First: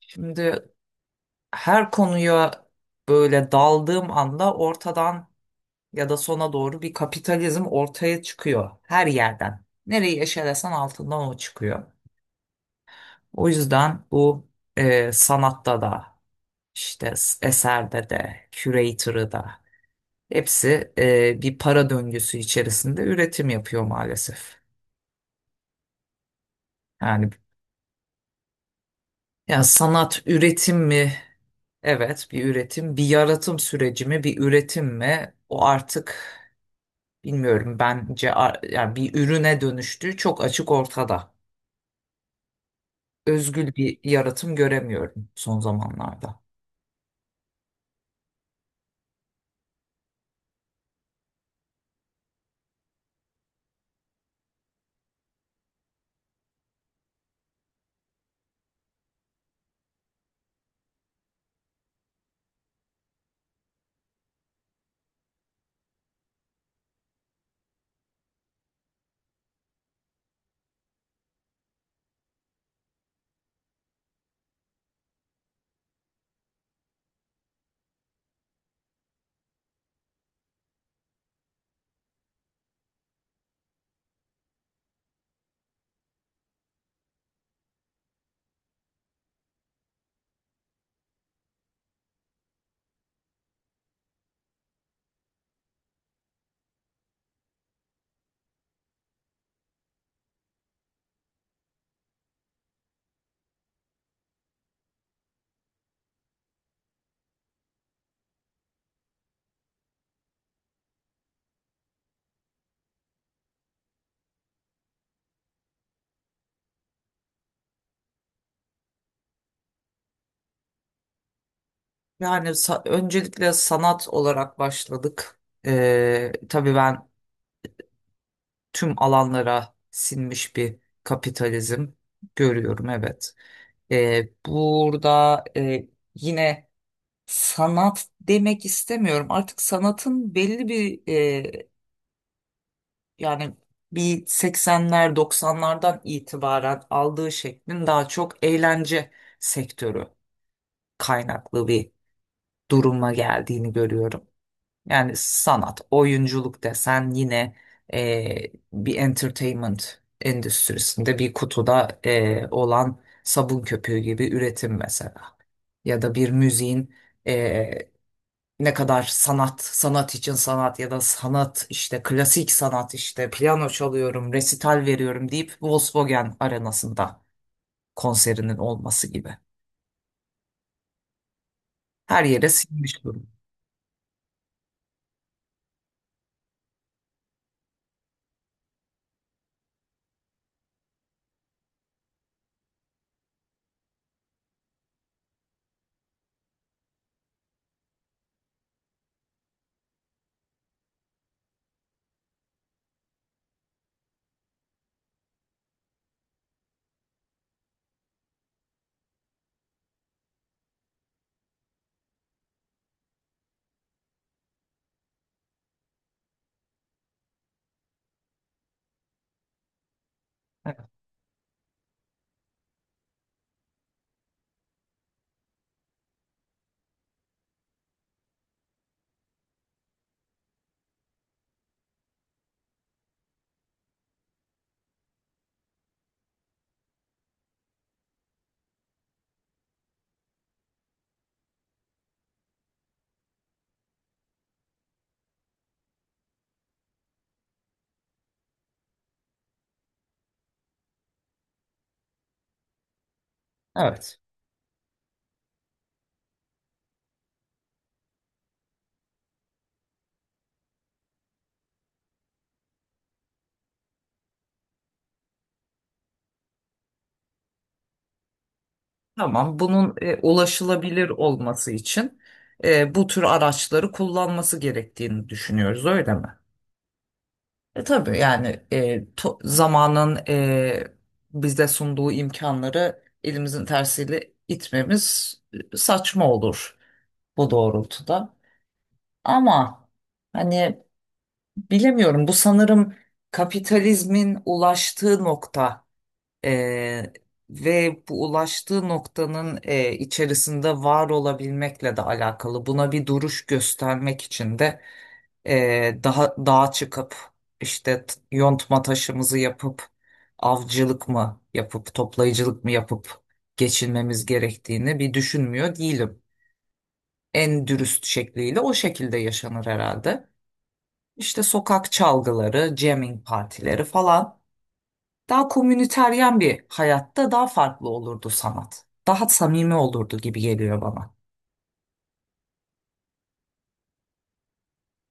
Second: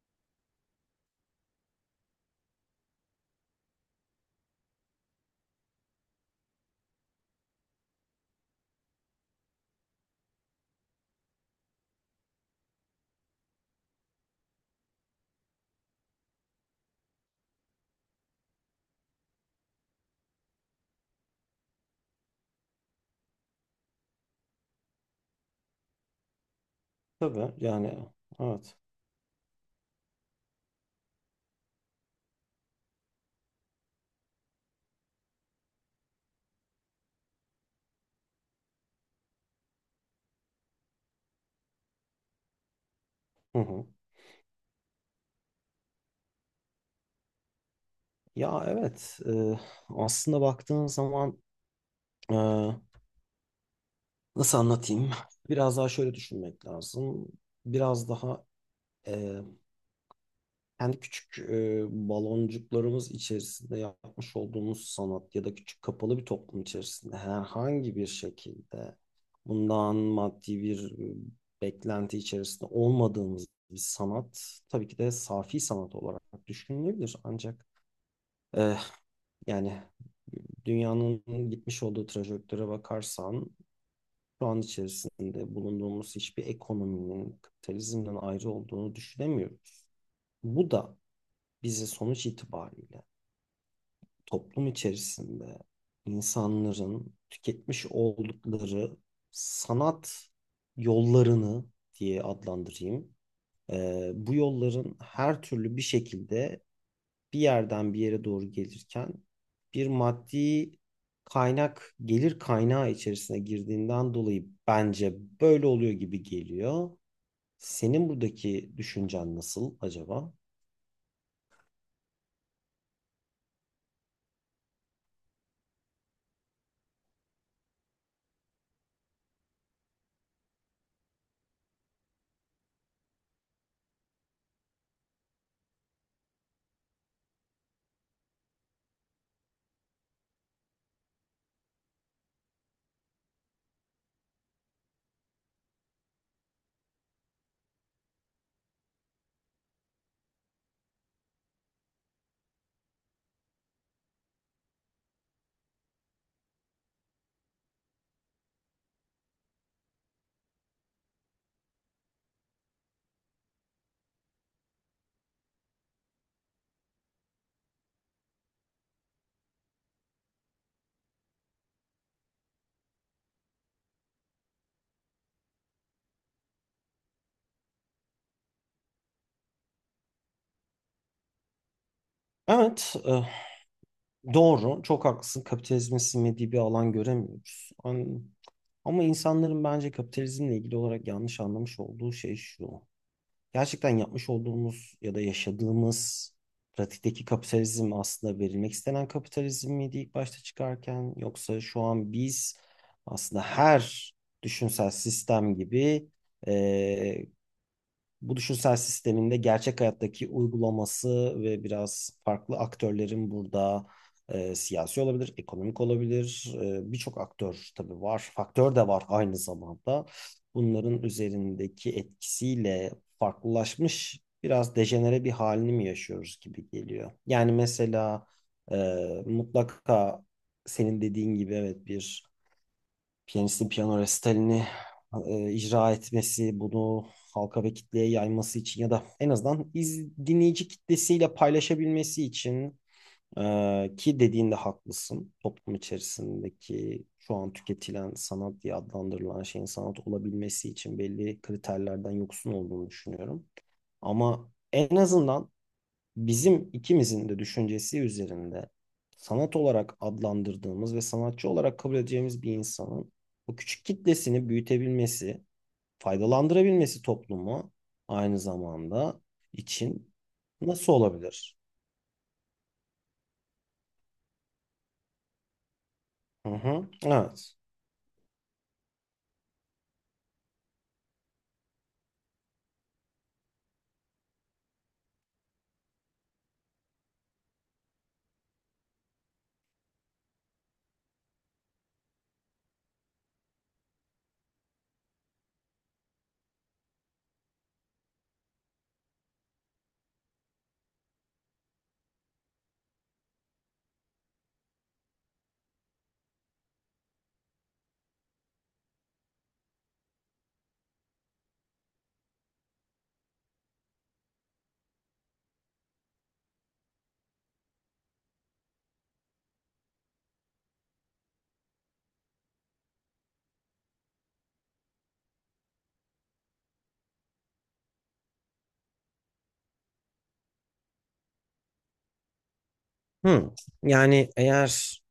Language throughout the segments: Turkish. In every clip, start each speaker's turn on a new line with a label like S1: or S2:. S1: Şimdi her konuya böyle daldığım anda ortadan ya da sona doğru bir kapitalizm ortaya çıkıyor. Her yerden. Nereyi eşelesen altından o çıkıyor. O yüzden bu sanatta da işte eserde de curator'ı da hepsi bir para döngüsü içerisinde üretim yapıyor maalesef. Yani
S2: Tabii yani, evet.
S1: ya sanat üretim mi? Evet, bir üretim, bir yaratım süreci mi, bir üretim mi? O artık bilmiyorum, bence yani bir ürüne dönüştüğü çok açık ortada.
S2: Hı
S1: Özgül
S2: hı.
S1: bir yaratım göremiyorum son zamanlarda.
S2: Ya evet e, aslında baktığın zaman, e, nasıl anlatayım? Biraz daha şöyle düşünmek lazım. Biraz daha e, kendi küçük baloncuklarımız içerisinde yapmış olduğumuz sanat ya da küçük kapalı bir toplum içerisinde herhangi bir şekilde bundan maddi bir beklenti içerisinde olmadığımız bir sanat tabii ki de safi sanat olarak düşünülebilir ancak, e, yani dünyanın gitmiş olduğu trajektöre bakarsan şu an içerisinde bulunduğumuz hiçbir ekonominin kapitalizmden ayrı olduğunu düşünemiyoruz. Bu da bize sonuç itibariyle toplum içerisinde insanların tüketmiş oldukları sanat yollarını diye adlandırayım. Bu yolların her türlü bir şekilde bir yerden bir yere doğru gelirken bir maddi kaynak, gelir kaynağı içerisine girdiğinden dolayı bence böyle oluyor gibi geliyor. Senin buradaki düşüncen nasıl acaba?
S1: Yani öncelikle sanat olarak başladık. Tabii ben tüm alanlara sinmiş bir kapitalizm görüyorum, evet. Burada yine sanat demek istemiyorum. Artık sanatın belli bir yani bir 80'ler 90'lardan itibaren aldığı şeklin daha çok eğlence sektörü kaynaklı bir duruma geldiğini görüyorum. Yani sanat, oyunculuk desen yine bir entertainment endüstrisinde bir kutuda olan sabun köpüğü gibi üretim mesela. Ya da bir müziğin e, ne kadar sanat, sanat için sanat ya da sanat işte klasik sanat işte piyano çalıyorum, resital veriyorum deyip Volkswagen arenasında konserinin olması gibi. Her yere
S2: Evet,
S1: sinmiş durum.
S2: doğru. Çok haklısın. Kapitalizmin sinmediği bir alan göremiyoruz. An- Ama insanların bence kapitalizmle ilgili olarak yanlış anlamış olduğu şey şu: gerçekten yapmış olduğumuz ya da yaşadığımız pratikteki kapitalizm aslında verilmek istenen kapitalizm miydi ilk başta çıkarken, yoksa şu an biz aslında her düşünsel sistem gibi e, bu düşünsel sisteminde gerçek hayattaki uygulaması ve biraz farklı aktörlerin burada, siyasi olabilir, ekonomik olabilir. Birçok aktör tabii var. Faktör de var aynı zamanda. Bunların üzerindeki etkisiyle farklılaşmış biraz dejenere bir halini mi yaşıyoruz gibi geliyor. Yani mesela e, mutlaka senin dediğin gibi evet bir piyanistin piyano resitalini icra etmesi, bunu halka ve kitleye yayması için ya da en azından iz, dinleyici kitlesiyle paylaşabilmesi için, ki dediğinde haklısın. Toplum içerisindeki şu an tüketilen sanat diye adlandırılan şeyin sanat olabilmesi için belli kriterlerden yoksun olduğunu düşünüyorum.
S1: Evet.
S2: Ama en azından bizim ikimizin de düşüncesi üzerinde sanat olarak adlandırdığımız ve sanatçı olarak kabul edeceğimiz bir insanın o küçük kitlesini büyütebilmesi, faydalandırabilmesi toplumu aynı zamanda
S1: Tamam. Bunun
S2: için nasıl
S1: ulaşılabilir
S2: olabilir?
S1: olması için bu tür araçları kullanması gerektiğini düşünüyoruz, öyle mi?
S2: Hı hı. Evet.
S1: Tabii yani zamanın bize sunduğu imkanları elimizin tersiyle itmemiz saçma olur bu doğrultuda. Ama hani bilemiyorum, bu sanırım kapitalizmin ulaştığı nokta. Eee, ve bu ulaştığı noktanın içerisinde var olabilmekle de alakalı. Buna bir duruş göstermek için de daha dağa çıkıp işte yontma taşımızı yapıp avcılık mı yapıp toplayıcılık mı yapıp geçinmemiz gerektiğini bir düşünmüyor değilim. En dürüst şekliyle o şekilde yaşanır herhalde. İşte sokak çalgıları, jamming partileri falan. Daha komüniteryen bir hayatta daha farklı olurdu sanat. Daha samimi olurdu gibi geliyor bana.
S2: Hı. Yani eğer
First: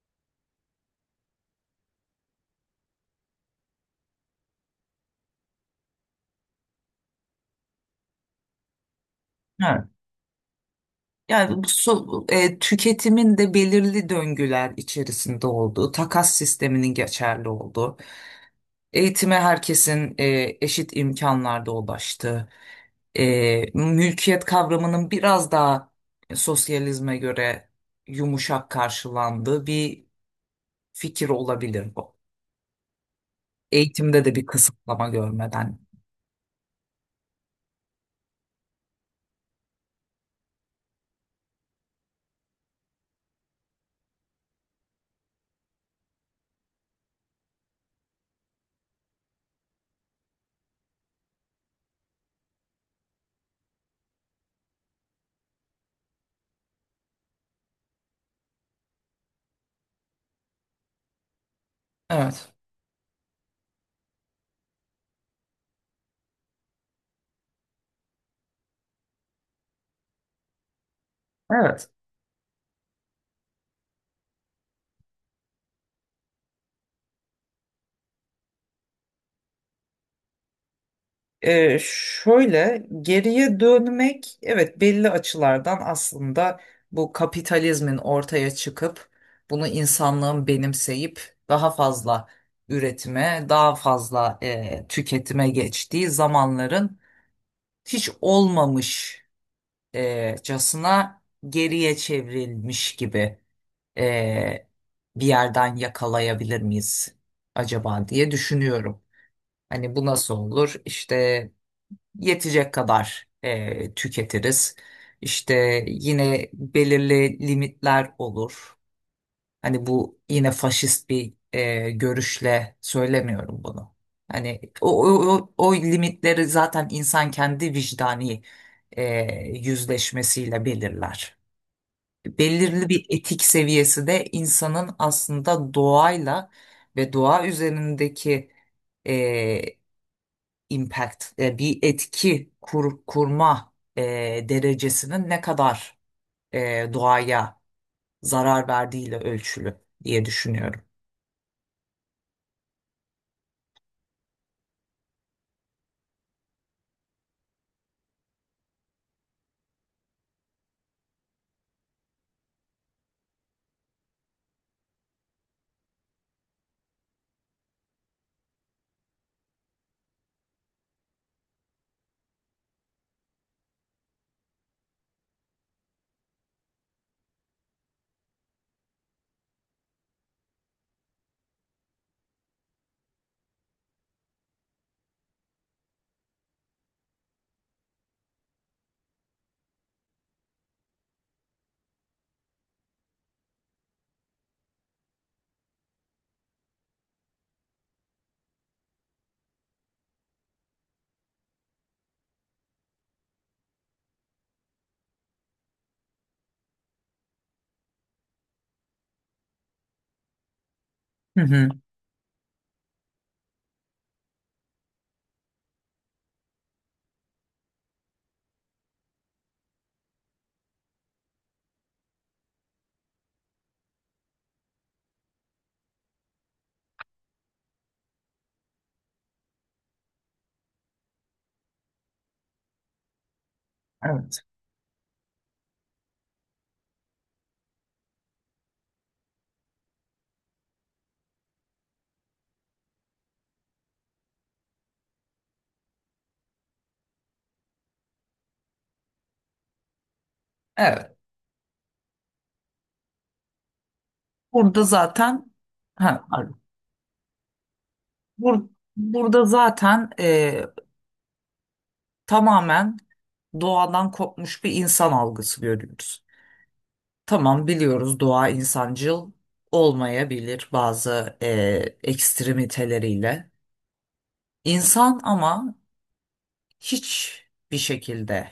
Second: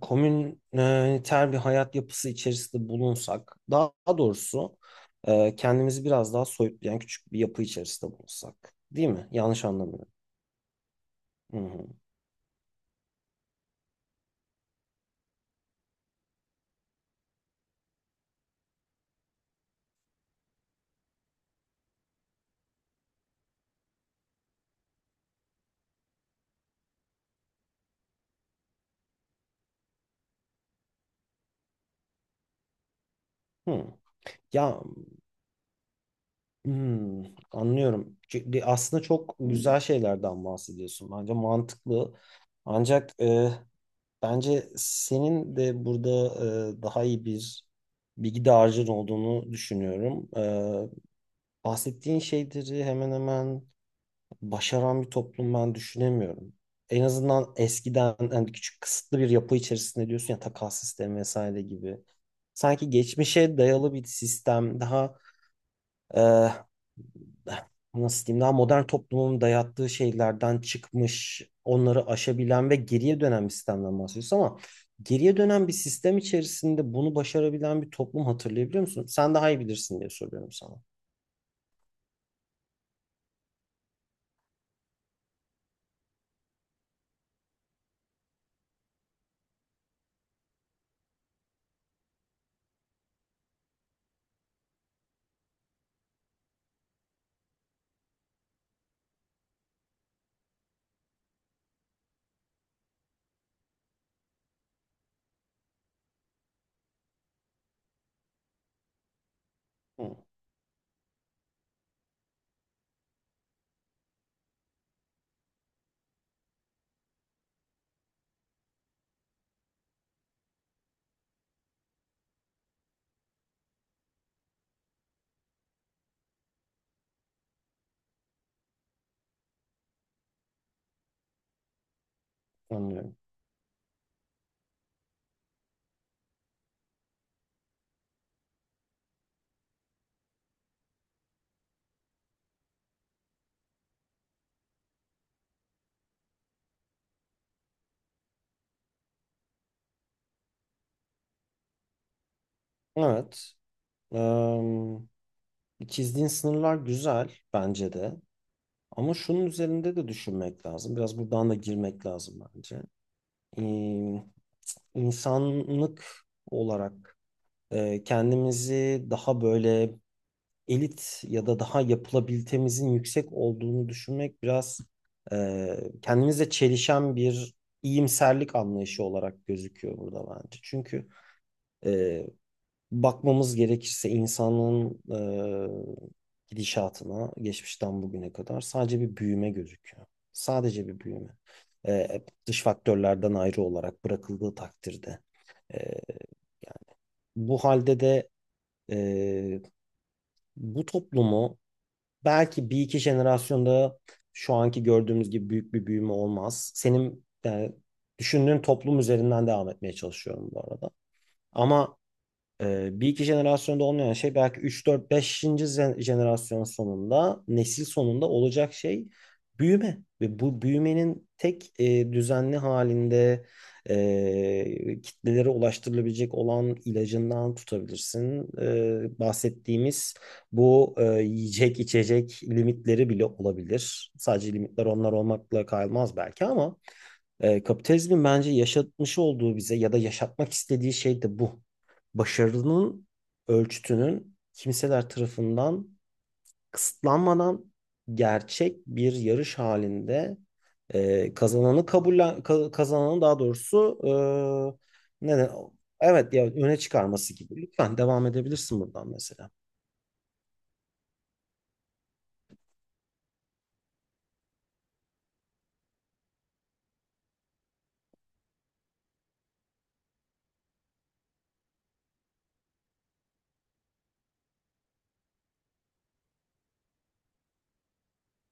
S2: komüniter bir hayat yapısı içerisinde bulunsak, daha doğrusu kendimizi biraz daha soyutlayan küçük bir yapı içerisinde bulunsak, değil mi? Yanlış
S1: Evet.
S2: anlamıyorum. Hı
S1: Yani bu
S2: hı.
S1: tüketimin de belirli döngüler içerisinde olduğu, takas sisteminin geçerli olduğu, eğitime herkesin eşit imkanlarda ulaştığı, mülkiyet kavramının biraz daha sosyalizme göre yumuşak karşılandığı bir fikir olabilir bu.
S2: Hı.
S1: Eğitimde de bir
S2: Ya
S1: kısıtlama görmeden.
S2: hmm, anlıyorum. Çünkü aslında çok güzel şeylerden bahsediyorsun. Bence mantıklı. Ancak bence senin de burada daha iyi bir bilgi dağarcığın olduğunu düşünüyorum. Bahsettiğin şeyleri hemen hemen başaran bir toplum ben düşünemiyorum. En azından eskiden hani küçük kısıtlı bir yapı içerisinde diyorsun ya, takas sistemi vesaire gibi.
S1: Evet.
S2: Sanki geçmişe dayalı bir sistem, daha nasıl diyeyim, daha modern toplumun dayattığı şeylerden çıkmış,
S1: Evet.
S2: onları aşabilen ve geriye dönen bir sistemden bahsediyoruz ama geriye dönen bir sistem içerisinde bunu başarabilen bir toplum hatırlayabiliyor musun? Sen daha iyi bilirsin diye soruyorum sana.
S1: Şöyle geriye dönmek, evet, belli açılardan aslında bu kapitalizmin ortaya çıkıp bunu insanlığın benimseyip daha fazla üretime, daha fazla tüketime geçtiği zamanların hiç olmamış casına geriye çevrilmiş gibi e, bir yerden yakalayabilir miyiz acaba diye düşünüyorum. Hani bu
S2: Hı,
S1: nasıl olur? İşte yetecek kadar tüketiriz. İşte yine belirli limitler olur. Hani bu yine faşist bir görüşle söylemiyorum bunu. Hani o limitleri zaten insan kendi vicdani e, yüzleşmesiyle belirler. Belirli bir
S2: anlıyorum.
S1: etik seviyesi de insanın aslında doğayla ve doğa üzerindeki e, impact, bir etki kurma derecesinin ne kadar doğaya zarar verdiğiyle ölçülü diye düşünüyorum.
S2: Evet. Eee, çizdiğin sınırlar güzel bence de. Ama şunun üzerinde de düşünmek lazım. Biraz buradan da girmek lazım bence. Eee insanlık olarak kendimizi daha böyle elit ya da daha yapılabilitemizin yüksek olduğunu düşünmek biraz kendimizle çelişen bir iyimserlik anlayışı olarak gözüküyor burada bence. Çünkü e, bakmamız gerekirse insanın gidişatına geçmişten bugüne kadar sadece bir büyüme gözüküyor. Sadece bir büyüme. Dış faktörlerden ayrı olarak bırakıldığı takdirde. E, Bu halde de e, bu toplumu belki bir iki jenerasyonda şu anki gördüğümüz gibi büyük bir büyüme olmaz. Senin yani düşündüğün toplum üzerinden devam etmeye çalışıyorum bu arada.
S1: Hı hı.
S2: Ama bir iki jenerasyonda olmayan şey belki 3, 4, 5. jenerasyon sonunda, nesil sonunda olacak şey büyüme. Ve bu büyümenin tek düzenli halinde kitlelere ulaştırılabilecek olan ilacından tutabilirsin. Bahsettiğimiz bu yiyecek içecek limitleri bile olabilir.
S1: Evet.
S2: Sadece limitler onlar olmakla kalmaz belki ama kapitalizmin bence yaşatmış olduğu bize ya da yaşatmak istediği şey de bu. Başarının ölçütünün kimseler tarafından kısıtlanmadan, gerçek bir yarış halinde,
S1: Evet.
S2: kazananı kabullen ka- kazananı daha doğrusu
S1: Burada
S2: e, ne de-
S1: zaten, ha,
S2: evet ya,
S1: pardon.
S2: öne çıkarması gibi. Lütfen devam
S1: Bur-
S2: edebilirsin buradan
S1: burada
S2: mesela.
S1: zaten tamamen doğadan kopmuş bir insan algısı görüyoruz. Tamam, biliyoruz doğa insancıl olmayabilir bazı ekstremiteleriyle. İnsan ama hiçbir şekilde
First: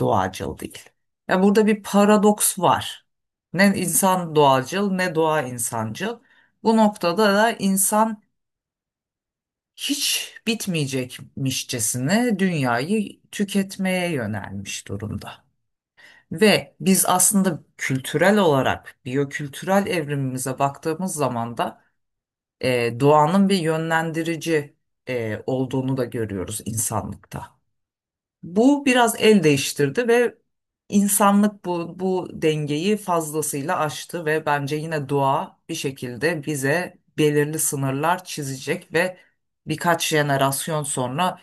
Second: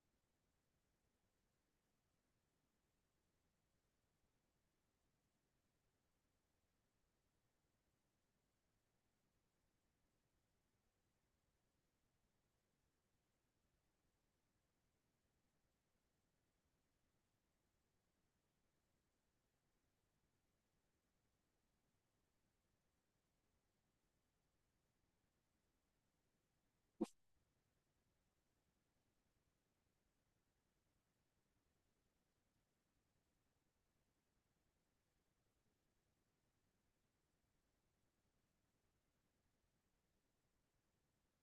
S1: doğacıl değil. Ya burada bir paradoks var. Ne insan doğacıl ne doğa insancıl. Bu noktada da insan hiç bitmeyecekmişçesine dünyayı tüketmeye yönelmiş durumda. Ve biz aslında kültürel olarak biyokültürel evrimimize baktığımız zaman da doğanın bir yönlendirici olduğunu da görüyoruz insanlıkta. Bu biraz el değiştirdi ve insanlık bu dengeyi fazlasıyla aştı ve bence yine doğa bir şekilde bize belirli sınırlar çizecek ve birkaç jenerasyon sonra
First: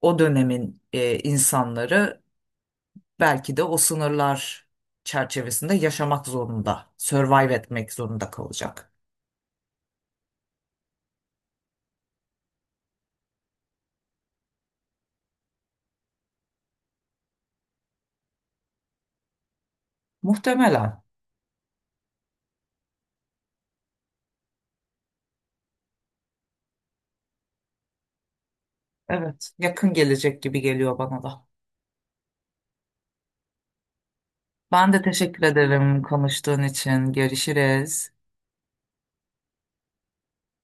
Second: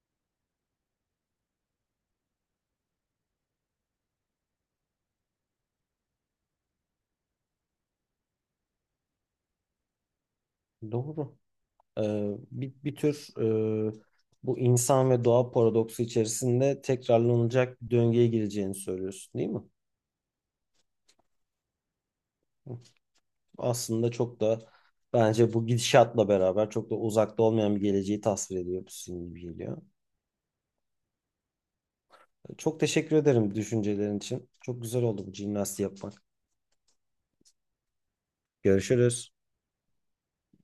S1: o dönemin insanları belki de o sınırlar çerçevesinde yaşamak zorunda, survive etmek zorunda kalacak.
S2: Doğru. e, Bir, bir tür e, bu insan ve doğa paradoksu içerisinde tekrarlanacak bir döngüye gireceğini söylüyorsun, değil mi?
S1: Muhtemelen.
S2: Aslında çok da, bence bu gidişatla beraber çok da uzakta olmayan bir geleceği tasvir ediyor bu sizin gibi
S1: Evet,
S2: geliyor.
S1: yakın gelecek gibi geliyor bana da.
S2: Çok teşekkür ederim düşüncelerin için. Çok
S1: Ben de
S2: güzel oldu bu
S1: teşekkür
S2: jimnastiği
S1: ederim
S2: yapmak.
S1: konuştuğun için. Görüşürüz.
S2: Görüşürüz.